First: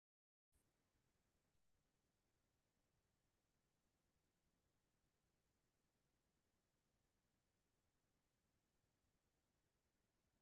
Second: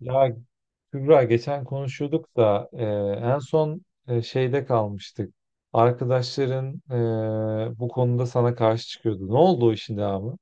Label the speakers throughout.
Speaker 1: Ya Kübra geçen konuşuyorduk da en son şeyde kalmıştık. Arkadaşların bu konuda sana karşı çıkıyordu. Ne oldu o işin devamı?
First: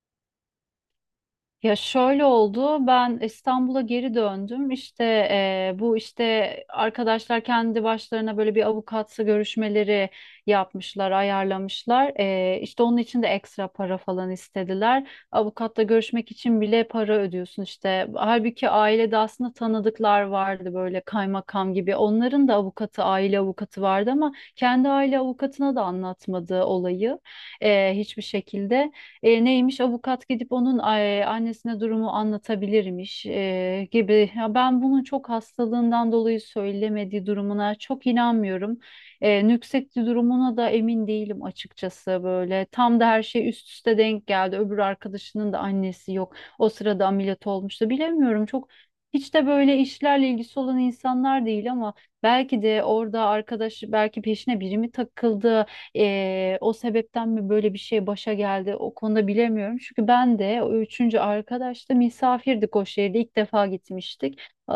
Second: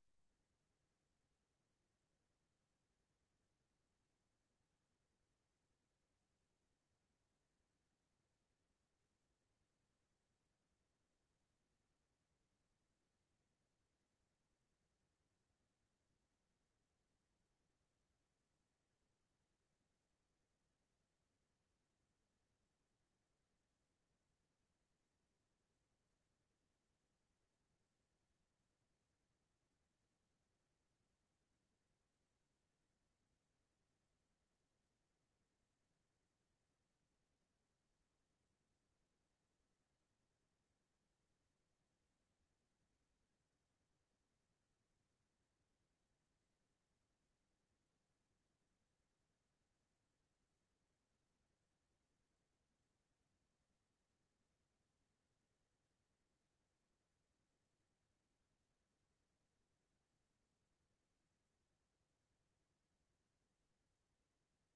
Speaker 2: Ya şöyle oldu. Ben İstanbul'a geri döndüm. İşte bu işte arkadaşlar kendi başlarına böyle bir avukatsı görüşmeleri yapmışlar, ayarlamışlar. İşte onun için de ekstra para falan istediler. Avukatla görüşmek için bile para ödüyorsun işte. Halbuki ailede aslında tanıdıklar vardı böyle kaymakam gibi. Onların da avukatı, aile avukatı vardı ama kendi aile avukatına da anlatmadı olayı hiçbir şekilde. Neymiş avukat gidip onun annesine durumu anlatabilirmiş gibi. Ya ben bunun çok hastalığından dolayı söylemediği durumuna çok inanmıyorum. Nüksetti durumuna da emin değilim açıkçası böyle. Tam da her şey üst üste denk geldi. Öbür arkadaşının da annesi yok. O sırada ameliyat olmuştu. Bilemiyorum, çok hiç de böyle işlerle ilgisi olan insanlar değil ama belki de orada arkadaş, belki peşine biri mi takıldı? O sebepten mi böyle bir şey başa geldi, o konuda bilemiyorum. Çünkü ben de o üçüncü arkadaşla misafirdik, o şehirde ilk defa gitmiştik.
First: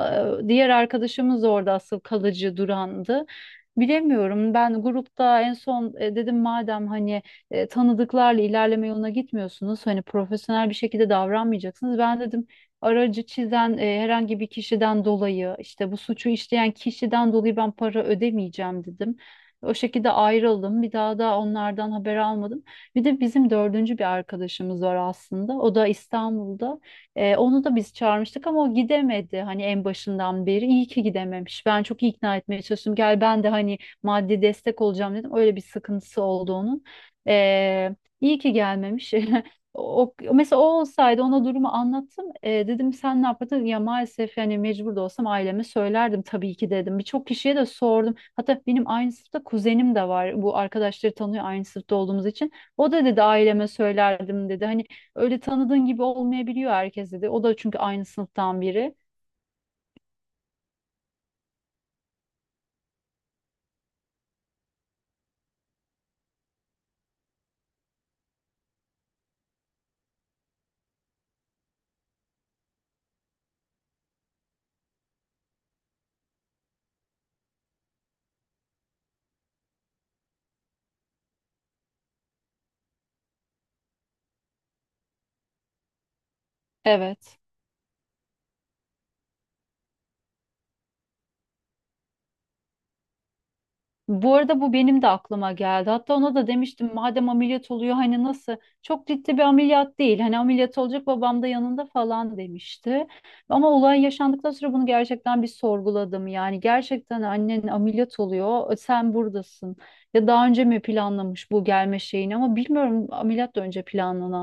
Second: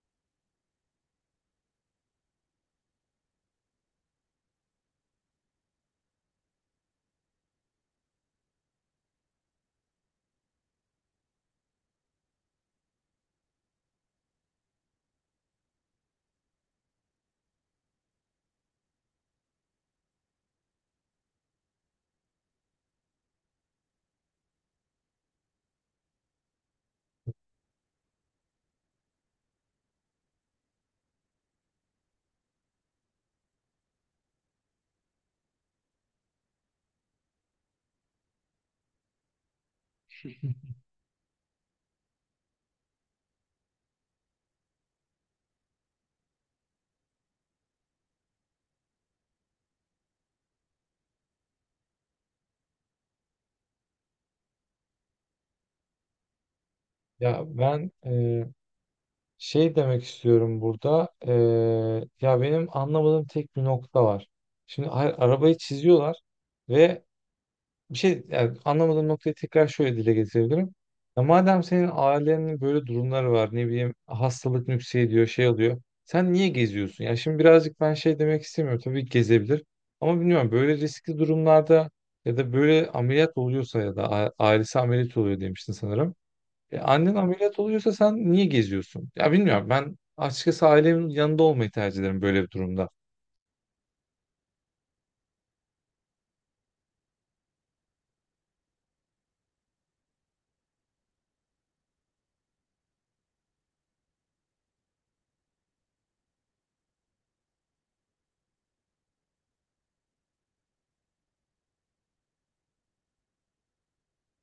Speaker 2: Diğer arkadaşımız orada asıl kalıcı durandı. Bilemiyorum, ben grupta en son dedim madem hani tanıdıklarla ilerleme yoluna gitmiyorsunuz, hani profesyonel bir şekilde davranmayacaksınız. Ben dedim aracı çizen herhangi bir kişiden dolayı, işte bu suçu işleyen kişiden dolayı ben para ödemeyeceğim dedim. O şekilde ayrıldım. Bir daha da onlardan haber almadım. Bir de bizim dördüncü bir arkadaşımız var aslında. O da İstanbul'da. Onu da biz çağırmıştık ama o gidemedi. Hani en başından beri iyi ki gidememiş. Ben çok ikna etmeye çalıştım. Gel, ben de hani maddi destek olacağım dedim. Öyle bir sıkıntısı oldu onun. Ee, iyi ki gelmemiş. O, mesela o olsaydı, ona durumu anlattım. Dedim sen ne yapardın? Ya maalesef yani mecbur da olsam aileme söylerdim tabii ki dedim. Birçok kişiye de sordum. Hatta benim aynı sınıfta kuzenim de var. Bu arkadaşları tanıyor aynı sınıfta olduğumuz için. O da dedi aileme söylerdim dedi. Hani öyle tanıdığın gibi olmayabiliyor herkes dedi.
Speaker 1: Ya
Speaker 2: O da çünkü
Speaker 1: ben
Speaker 2: aynı sınıftan biri.
Speaker 1: şey demek istiyorum burada. Ya benim anlamadığım tek bir nokta var. Şimdi arabayı çiziyorlar ve bir şey, yani anlamadığım noktayı tekrar şöyle dile getirebilirim. Ya madem senin ailenin böyle durumları var, ne bileyim hastalık nüksediyor, şey oluyor. Sen niye geziyorsun? Ya şimdi birazcık ben şey demek istemiyorum. Tabii ki gezebilir. Ama bilmiyorum, böyle riskli durumlarda ya da böyle ameliyat oluyorsa ya da ailesi ameliyat oluyor demiştin sanırım. E, annen
Speaker 2: Evet.
Speaker 1: ameliyat oluyorsa sen niye geziyorsun? Ya bilmiyorum, ben açıkçası ailemin yanında olmayı tercih ederim böyle bir durumda.
Speaker 2: Bu arada bu benim de aklıma geldi. Hatta ona da demiştim madem ameliyat oluyor, hani nasıl, çok ciddi bir ameliyat değil. Hani ameliyat olacak babam da yanında falan demişti. Ama olay yaşandıktan sonra bunu gerçekten bir sorguladım. Yani gerçekten annen ameliyat oluyor, sen buradasın. Ya daha önce mi planlamış bu gelme şeyini ama bilmiyorum, ameliyat da önce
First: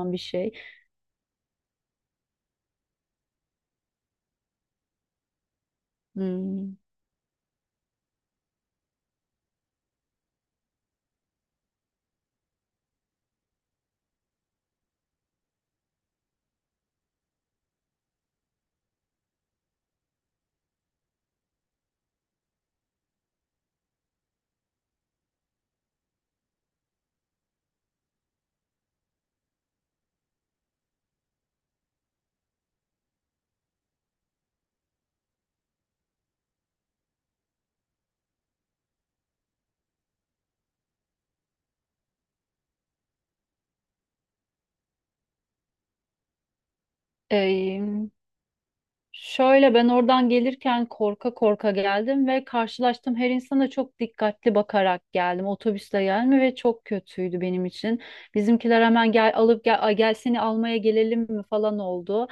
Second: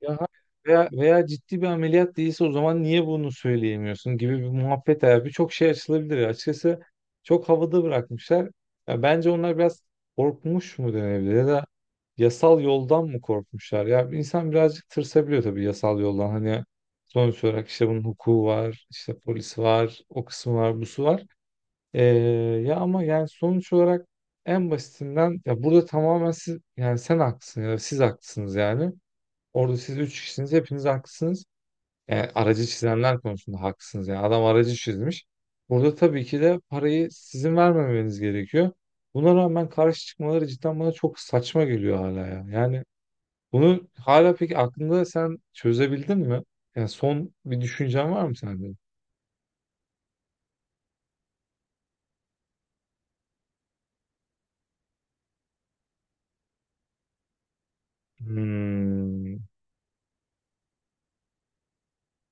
Speaker 1: Ya
Speaker 2: bir
Speaker 1: hayır.
Speaker 2: şey.
Speaker 1: Veya ciddi bir ameliyat değilse o zaman niye bunu söyleyemiyorsun gibi bir muhabbet abi. Birçok şey açılabilir.
Speaker 2: Hmm.
Speaker 1: Açıkçası çok havada bırakmışlar. Ya bence onlar biraz korkmuş mu denebilir ya da yasal yoldan mı korkmuşlar? Ya insan birazcık tırsabiliyor tabii yasal yoldan. Hani sonuç olarak işte bunun hukuku var, işte polis var, o kısmı var, busu var. Ee, Ya ama yani sonuç olarak en basitinden ya burada tamamen siz, yani sen haklısın ya da siz haklısınız yani. Orada siz üç kişisiniz. Hepiniz haklısınız. Yani aracı çizenler konusunda haklısınız. Yani adam aracı çizmiş. Burada tabii ki de parayı sizin vermemeniz gerekiyor. Buna rağmen karşı çıkmaları cidden bana çok saçma geliyor hala ya. Yani bunu hala peki aklında sen çözebildin mi? Yani son bir düşüncen var mı sende?
Speaker 2: Şöyle, ben oradan gelirken korka korka geldim ve karşılaştım, her insana çok dikkatli bakarak geldim. Otobüsle gelme ve çok kötüydü benim için. Bizimkiler hemen gel
Speaker 1: Hmm.
Speaker 2: alıp gel, ay gel seni almaya gelelim mi falan oldu.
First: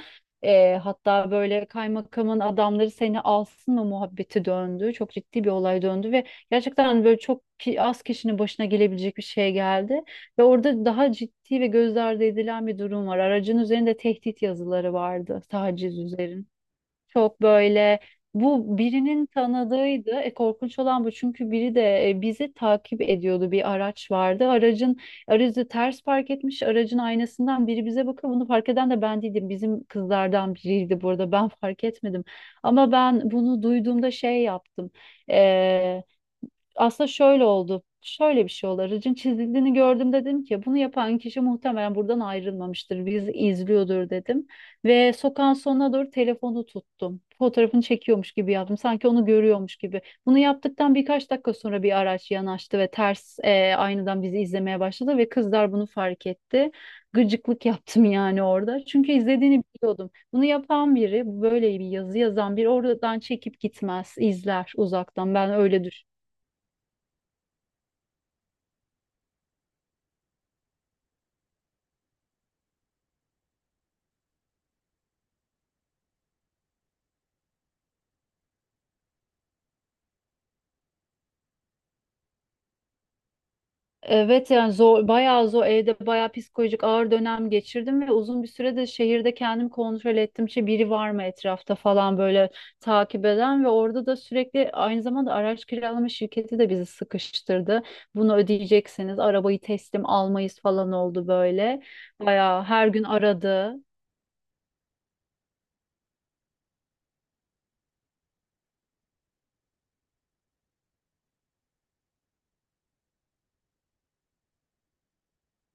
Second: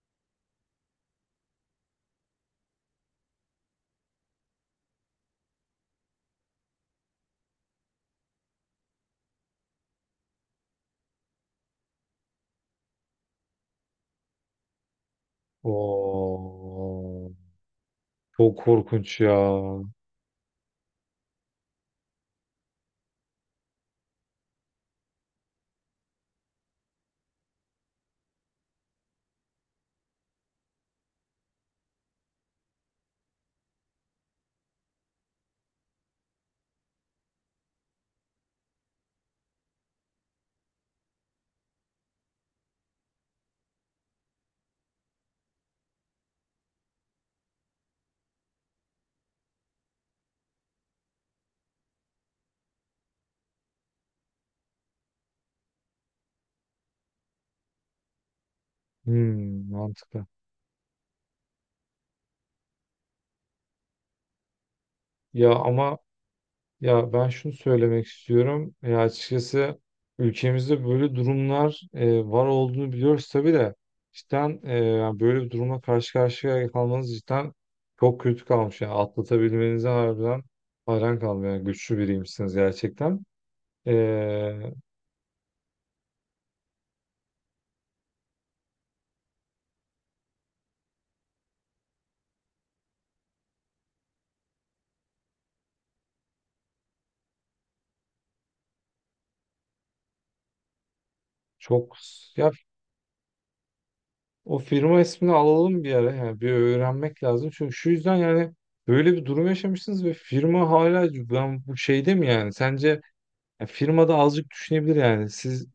Speaker 2: Hatta böyle kaymakamın adamları seni alsın mı muhabbeti döndü. Çok ciddi bir olay döndü ve gerçekten böyle çok az kişinin başına gelebilecek bir şey geldi. Ve orada daha ciddi ve göz ardı edilen bir durum var. Aracın üzerinde tehdit yazıları vardı, taciz üzerine. Çok
Speaker 1: Oo.
Speaker 2: böyle
Speaker 1: Çok
Speaker 2: bu
Speaker 1: korkunç
Speaker 2: birinin
Speaker 1: ya.
Speaker 2: tanıdığıydı. Korkunç olan bu, çünkü biri de bizi takip ediyordu, bir araç vardı. Aracı ters park etmiş. Aracın aynasından biri bize bakıyor. Bunu fark eden de ben değildim. Bizim kızlardan biriydi burada. Ben fark etmedim. Ama ben bunu duyduğumda şey yaptım, aslında şöyle oldu. Şöyle bir şey oldu. Aracın çizildiğini gördüm, dedim ki bunu yapan kişi muhtemelen buradan ayrılmamıştır. Bizi izliyordur dedim. Ve sokağın sonuna doğru telefonu tuttum. Fotoğrafını çekiyormuş gibi yaptım. Sanki onu görüyormuş gibi. Bunu yaptıktan birkaç dakika sonra bir araç yanaştı ve ters aynadan bizi izlemeye başladı ve kızlar bunu fark etti. Gıcıklık yaptım yani orada. Çünkü izlediğini
Speaker 1: Hmm,
Speaker 2: biliyordum.
Speaker 1: mantıklı.
Speaker 2: Bunu yapan biri, böyle bir yazı yazan biri oradan çekip gitmez, izler uzaktan. Ben
Speaker 1: Ya
Speaker 2: öyle
Speaker 1: ama
Speaker 2: düşünüyorum.
Speaker 1: ya ben şunu söylemek istiyorum. Ya açıkçası ülkemizde böyle durumlar var olduğunu biliyoruz tabii de cidden, yani böyle bir durumla karşı karşıya kalmanız cidden çok kötü kalmış. Yani atlatabilmenize harbiden hayran kaldım. Yani güçlü biriymişsiniz gerçekten. E,
Speaker 2: Evet, yani zor, bayağı zor, evde bayağı psikolojik ağır dönem geçirdim ve uzun bir sürede şehirde kendim kontrol ettim ki biri var mı etrafta falan böyle takip eden, ve orada da sürekli aynı zamanda araç kiralama şirketi de bizi sıkıştırdı. Bunu ödeyeceksiniz, arabayı teslim almayız falan oldu böyle,
Speaker 1: çok ya
Speaker 2: bayağı her gün aradı.
Speaker 1: o firma ismini alalım bir ara. Yani bir öğrenmek lazım. Çünkü şu yüzden yani böyle bir durum yaşamışsınız ve firma hala ben bu şeyde mi yani? Sence ya firma da azıcık düşünebilir yani. Siz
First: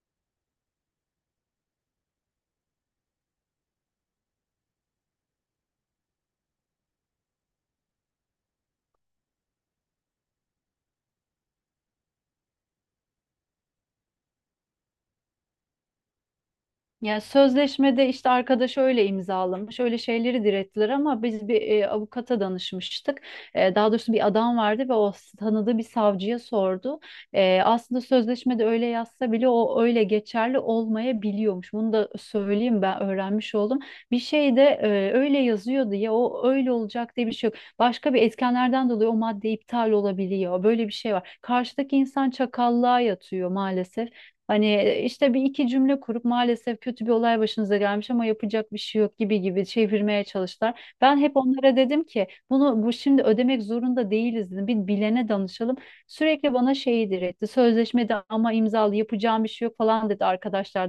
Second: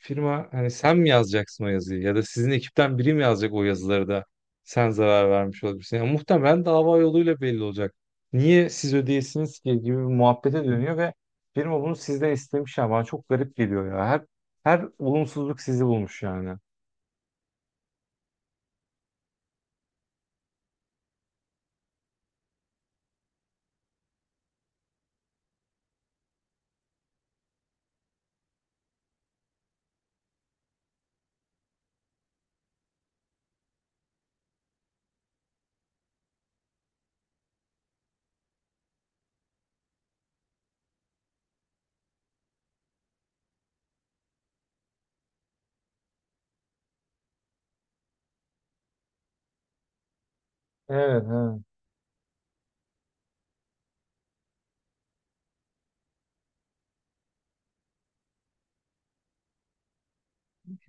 Speaker 1: firma, hani sen mi yazacaksın o yazıyı ya da sizin ekipten biri mi yazacak o yazıları da sen zarar vermiş olabilirsin. Yani muhtemelen dava yoluyla belli olacak. Niye siz ödeyesiniz ki gibi bir muhabbete dönüyor ve firma bunu sizden istemiş ya, bana çok garip geliyor ya. Her olumsuzluk sizi bulmuş yani.
Speaker 2: Ya sözleşmede işte arkadaş öyle imzalamış, öyle şeyleri direttiler ama biz bir avukata danışmıştık. E, daha doğrusu bir adam vardı ve o tanıdığı bir savcıya sordu. E, aslında sözleşmede öyle yazsa bile o öyle geçerli olmayabiliyormuş. Bunu da söyleyeyim, ben öğrenmiş oldum. Bir şey de öyle yazıyordu ya, o öyle olacak diye bir şey yok. Başka bir etkenlerden dolayı o madde iptal olabiliyor. Böyle bir şey var. Karşıdaki insan çakallığa yatıyor maalesef. Hani işte bir iki cümle kurup maalesef kötü bir olay başınıza gelmiş ama yapacak bir şey yok gibi gibi çevirmeye çalıştılar. Ben
Speaker 1: Evet,
Speaker 2: hep
Speaker 1: evet.
Speaker 2: onlara dedim ki bunu, bu şimdi ödemek zorunda değiliz dedim. Bir bilene danışalım. Sürekli bana şeyi diretti. Sözleşmede ama imzalı, yapacağım bir şey yok falan dedi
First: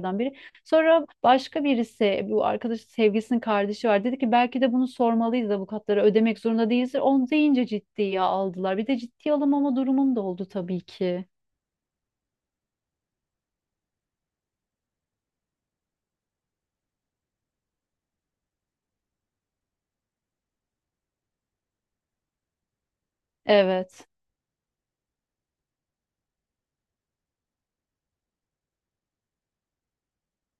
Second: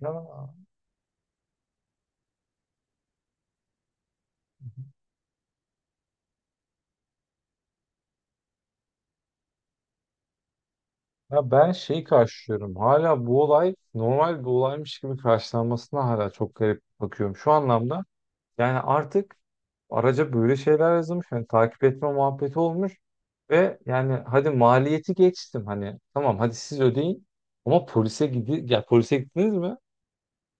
Speaker 1: Ya,
Speaker 2: biri. Sonra başka birisi, bu arkadaş sevgilisinin kardeşi var. Dedi ki belki de bunu sormalıyız avukatlara, ödemek zorunda değilsin. Onu deyince ciddiye aldılar. Bir de ciddiye alınmama durumum da oldu tabii ki.
Speaker 1: ya ben şeyi karşılıyorum. Hala bu olay normal bir olaymış gibi karşılanmasına hala çok garip bakıyorum. Şu anlamda yani artık araca böyle şeyler yazılmış. Yani takip etme muhabbeti olmuş. Ve
Speaker 2: Evet.
Speaker 1: yani hadi maliyeti geçtim. Hani tamam, hadi siz ödeyin. Ama polise gidi ya polise gittiniz mi?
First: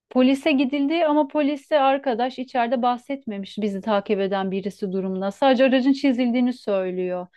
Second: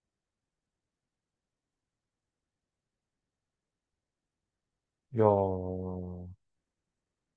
Speaker 2: Polise gidildi ama polise arkadaş içeride bahsetmemiş bizi takip eden birisi
Speaker 1: Ya,
Speaker 2: durumuna. Sadece aracın çizildiğini söylüyor.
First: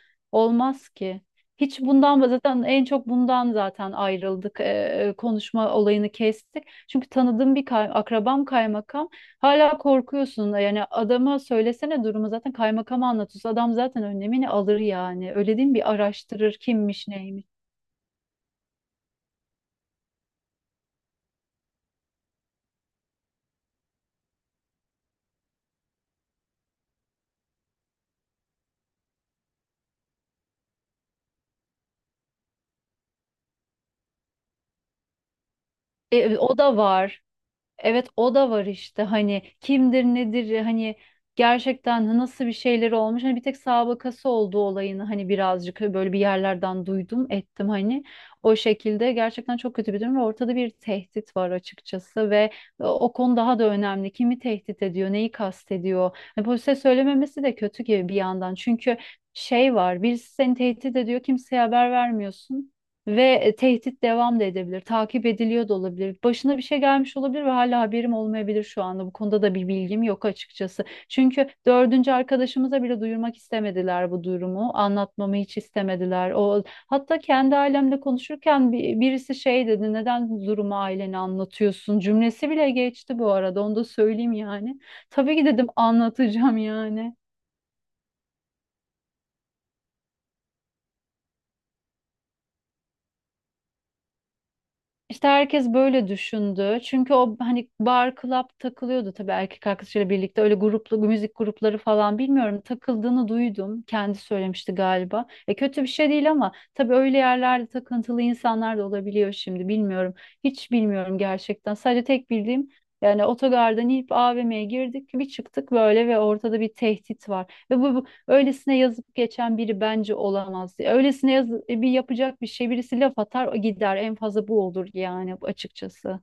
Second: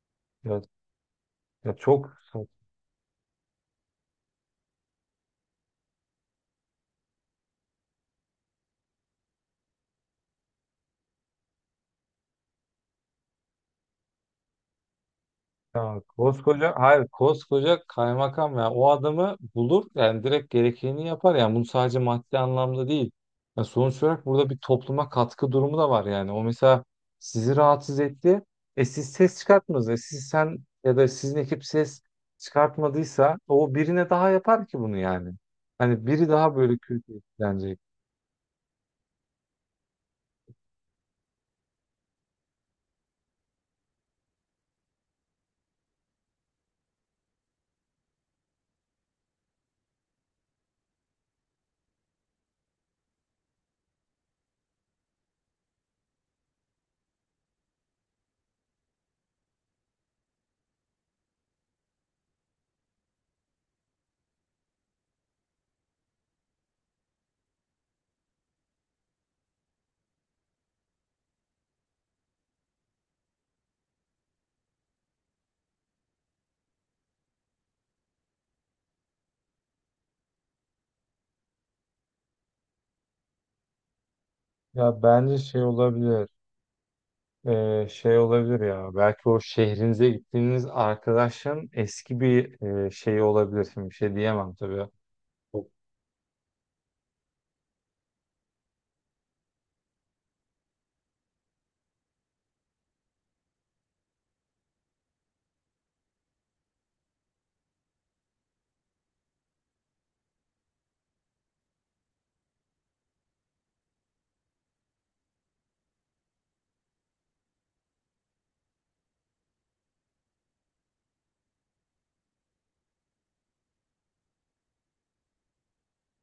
Speaker 1: ya,
Speaker 2: Olmaz ki.
Speaker 1: ya
Speaker 2: Hiç
Speaker 1: çok
Speaker 2: bundan zaten, en çok bundan zaten ayrıldık. Konuşma olayını kestik. Çünkü tanıdığım bir akrabam kaymakam. Hala korkuyorsun. Yani adama söylesene durumu, zaten kaymakama anlatıyorsun. Adam zaten önlemini alır yani. Öyle değil mi? Bir
Speaker 1: ya
Speaker 2: araştırır
Speaker 1: koskoca, hayır
Speaker 2: kimmiş neymiş.
Speaker 1: koskoca kaymakam ya, o adamı bulur yani direkt gerekeni yapar yani, bunu sadece maddi anlamda değil. Ya sonuç olarak burada bir topluma katkı durumu da var yani. O mesela sizi rahatsız etti. E siz ses çıkartmadınız. E siz sen ya da sizin ekip ses çıkartmadıysa o birine daha yapar ki bunu yani. Hani
Speaker 2: E,
Speaker 1: biri
Speaker 2: e,
Speaker 1: daha
Speaker 2: o
Speaker 1: böyle
Speaker 2: da
Speaker 1: kötü
Speaker 2: var.
Speaker 1: etkilenecek.
Speaker 2: Evet, o da var işte, hani kimdir nedir, hani gerçekten nasıl bir şeyleri olmuş, hani bir tek sabıkası olduğu olayını hani birazcık böyle bir yerlerden duydum ettim, hani o şekilde, gerçekten çok kötü bir durum ve ortada bir tehdit var açıkçası ve O konu daha da önemli, kimi tehdit ediyor, neyi kastediyor, hani polise söylememesi de kötü gibi bir yandan, çünkü şey var, birisi seni tehdit ediyor, kimseye haber vermiyorsun ve tehdit devam da edebilir, takip ediliyor da olabilir. Başına bir şey gelmiş olabilir ve hala haberim olmayabilir şu anda. Bu konuda da bir bilgim yok açıkçası. Çünkü dördüncü arkadaşımıza bile duyurmak istemediler bu durumu. Anlatmamı hiç istemediler. O, hatta kendi ailemle konuşurken birisi şey dedi, neden bu durumu ailene anlatıyorsun? Cümlesi bile geçti bu arada, onu da söyleyeyim yani.
Speaker 1: Ya
Speaker 2: Tabii
Speaker 1: bence
Speaker 2: ki
Speaker 1: şey
Speaker 2: dedim,
Speaker 1: olabilir.
Speaker 2: anlatacağım yani.
Speaker 1: Şey olabilir ya, belki o şehrinize gittiğiniz arkadaşın eski bir şeyi olabilir. Şimdi bir şey diyemem tabii.
Speaker 2: İşte
Speaker 1: O-
Speaker 2: herkes böyle düşündü. Çünkü o hani bar, club takılıyordu tabii erkek arkadaşıyla birlikte. Öyle gruplu, müzik grupları falan bilmiyorum. Takıldığını duydum. Kendi söylemişti galiba. E kötü bir şey değil ama tabii öyle yerlerde takıntılı insanlar da olabiliyor şimdi. Bilmiyorum. Hiç bilmiyorum gerçekten. Sadece tek bildiğim yani otogardan inip AVM'ye girdik, bir çıktık böyle ve ortada bir tehdit var. Ve bu öylesine yazıp geçen biri bence olamaz diye. Öylesine bir yapacak bir şey, birisi laf atar gider en fazla, bu olur yani açıkçası.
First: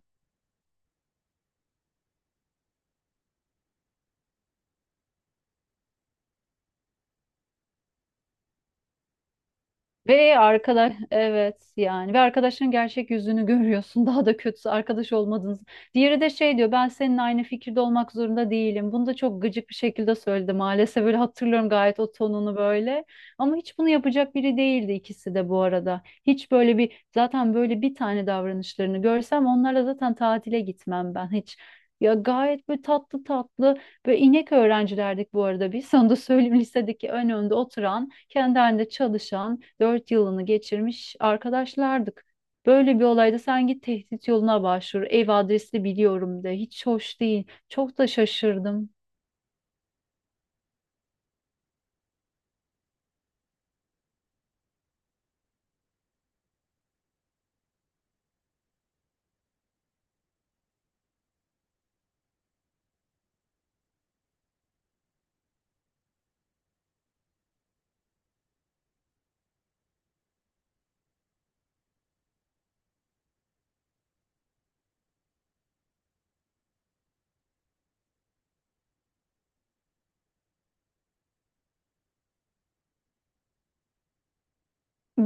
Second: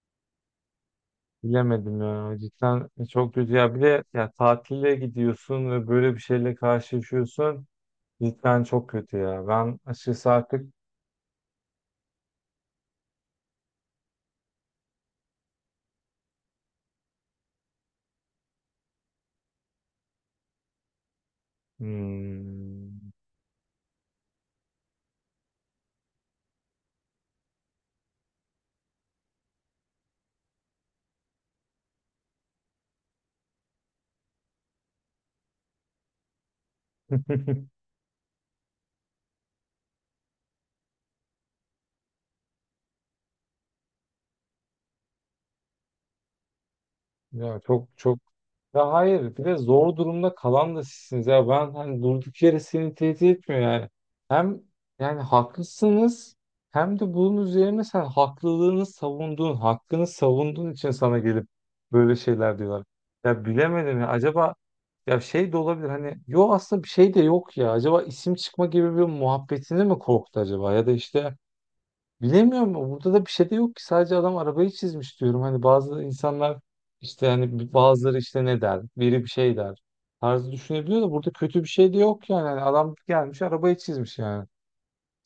Speaker 1: bilemedim ya, cidden çok kötü ya, bir de ya tatile gidiyorsun ve böyle bir şeyle karşılaşıyorsun cidden çok kötü ya, ben açıkçası
Speaker 2: Ve
Speaker 1: artık
Speaker 2: arkadaş, evet yani, ve arkadaşın gerçek yüzünü görüyorsun. Daha da kötüsü, arkadaş olmadınız. Diğeri de şey diyor, ben seninle aynı fikirde olmak zorunda değilim. Bunu da çok gıcık bir şekilde söyledi maalesef, böyle hatırlıyorum gayet o tonunu, böyle.
Speaker 1: hmm,
Speaker 2: Ama hiç bunu yapacak biri değildi ikisi de bu arada. Hiç böyle bir, zaten böyle bir tane davranışlarını görsem onlarla zaten tatile gitmem ben hiç. Ya gayet böyle tatlı tatlı, böyle inek öğrencilerdik bu arada biz. Sana da söyleyeyim lisedeki önde oturan, kendi halinde çalışan, dört yılını geçirmiş arkadaşlardık. Böyle bir olayda sen git tehdit yoluna başvur. Ev adresini biliyorum de. Hiç hoş değil.
Speaker 1: ya çok
Speaker 2: Çok da
Speaker 1: çok
Speaker 2: şaşırdım.
Speaker 1: ya hayır, bir de zor durumda kalan da sizsiniz ya, ben hani durduk yere seni tehdit etmiyor yani. Hem yani haklısınız hem de bunun üzerine sen haklılığını savunduğun, hakkını savunduğun için sana gelip böyle şeyler diyorlar. Ya bilemedim ya, acaba ya şey de olabilir hani, yo aslında bir şey de yok ya, acaba isim çıkma gibi bir muhabbetini mi korktu acaba, ya da işte bilemiyorum. Burada da bir şey de yok ki. Sadece adam arabayı çizmiş diyorum. Hani bazı insanlar işte, hani bazıları işte ne der? Biri bir şey der. Tarzı düşünebiliyor da, burada kötü bir şey de yok yani. Hani adam gelmiş arabayı çizmiş yani.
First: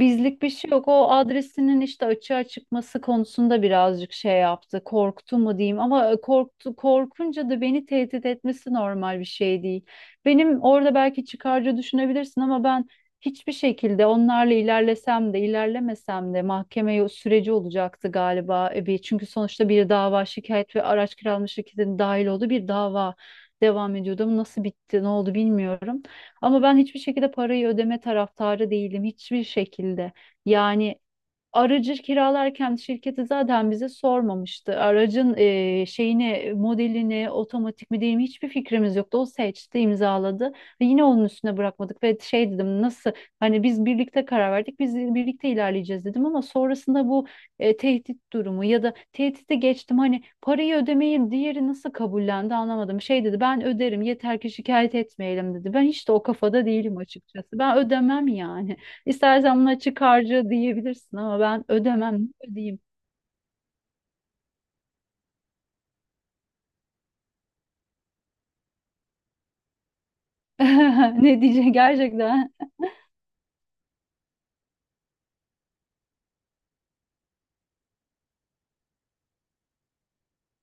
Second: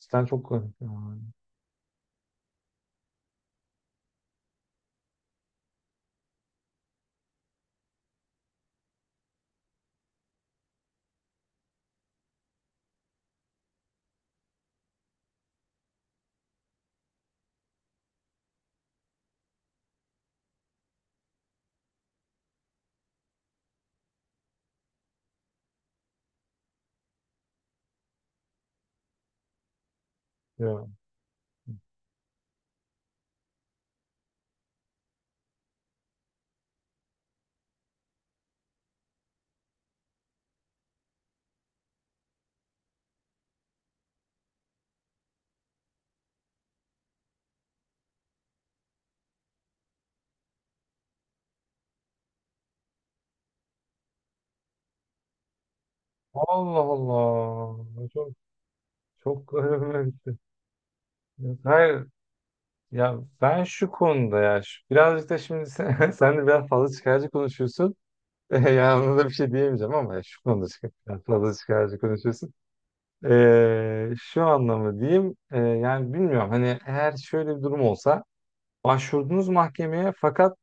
Speaker 1: Cidden çok
Speaker 2: bir şey
Speaker 1: garip
Speaker 2: yok. O
Speaker 1: yani.
Speaker 2: adresinin işte açığa çıkması konusunda birazcık şey yaptı. Korktu mu diyeyim ama korktu, korkunca da beni tehdit etmesi normal bir şey değil. Benim orada belki çıkarcı düşünebilirsin ama ben hiçbir şekilde onlarla ilerlesem de ilerlemesem de mahkeme süreci olacaktı galiba. E, bir, çünkü sonuçta bir dava şikayet ve araç kiralama şirketinin dahil olduğu bir dava devam ediyordu ama nasıl bitti ne oldu bilmiyorum. Ama ben hiçbir şekilde parayı ödeme taraftarı değilim. Hiçbir şekilde.
Speaker 1: Ya.
Speaker 2: Yani aracı kiralarken şirketi zaten bize sormamıştı. Aracın şeyini, modelini, otomatik mi değil mi hiçbir fikrimiz yoktu. O seçti, imzaladı. Ve yine onun üstüne bırakmadık ve şey dedim, nasıl hani biz birlikte karar verdik, biz birlikte ilerleyeceğiz dedim ama sonrasında bu tehdit durumu ya da tehdidi geçtim, hani parayı ödemeyi diğeri nasıl kabullendi anlamadım. Şey dedi, ben öderim yeter ki şikayet etmeyelim dedi. Ben hiç de o kafada
Speaker 1: Allah
Speaker 2: değilim açıkçası. Ben
Speaker 1: Allah. Çok,
Speaker 2: ödemem yani.
Speaker 1: çok
Speaker 2: İstersen buna açık
Speaker 1: garip.
Speaker 2: harca diyebilirsin ama
Speaker 1: Ya,
Speaker 2: ben
Speaker 1: hayır.
Speaker 2: ödemem. Ne ödeyeyim?
Speaker 1: Ya ben şu konuda ya şu- birazcık da şimdi sen, sen de biraz fazla çıkarcı konuşuyorsun. Yani ona da bir şey diyemeyeceğim ama ya şu konuda çık- biraz
Speaker 2: Ne
Speaker 1: fazla
Speaker 2: diyecek
Speaker 1: çıkarcı konuşuyorsun.
Speaker 2: gerçekten?
Speaker 1: Şu anlamı diyeyim, yani bilmiyorum hani eğer şöyle bir durum olsa, başvurdunuz mahkemeye fakat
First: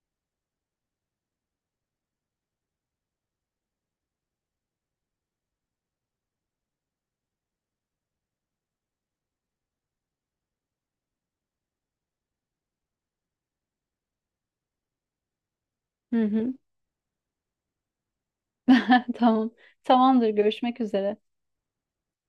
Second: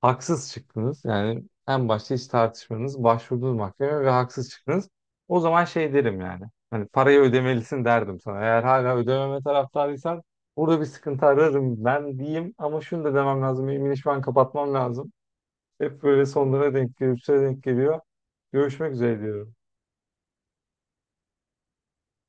Speaker 1: haksız çıktınız, yani en başta hiç tartışmanız, başvurdunuz mahkemeye ve haksız çıktınız, o zaman şey derim yani, hani parayı ödemelisin derdim sana. Eğer hala ödememe taraftarıysan burada bir sıkıntı ararım ben diyeyim, ama şunu da demem lazım, benim işi ben kapatmam lazım, hep
Speaker 2: Hı
Speaker 1: böyle
Speaker 2: hı.
Speaker 1: sonlara denk gelip denk geliyor, görüşmek üzere
Speaker 2: Tamam.
Speaker 1: diyorum.
Speaker 2: Tamamdır. Görüşmek üzere.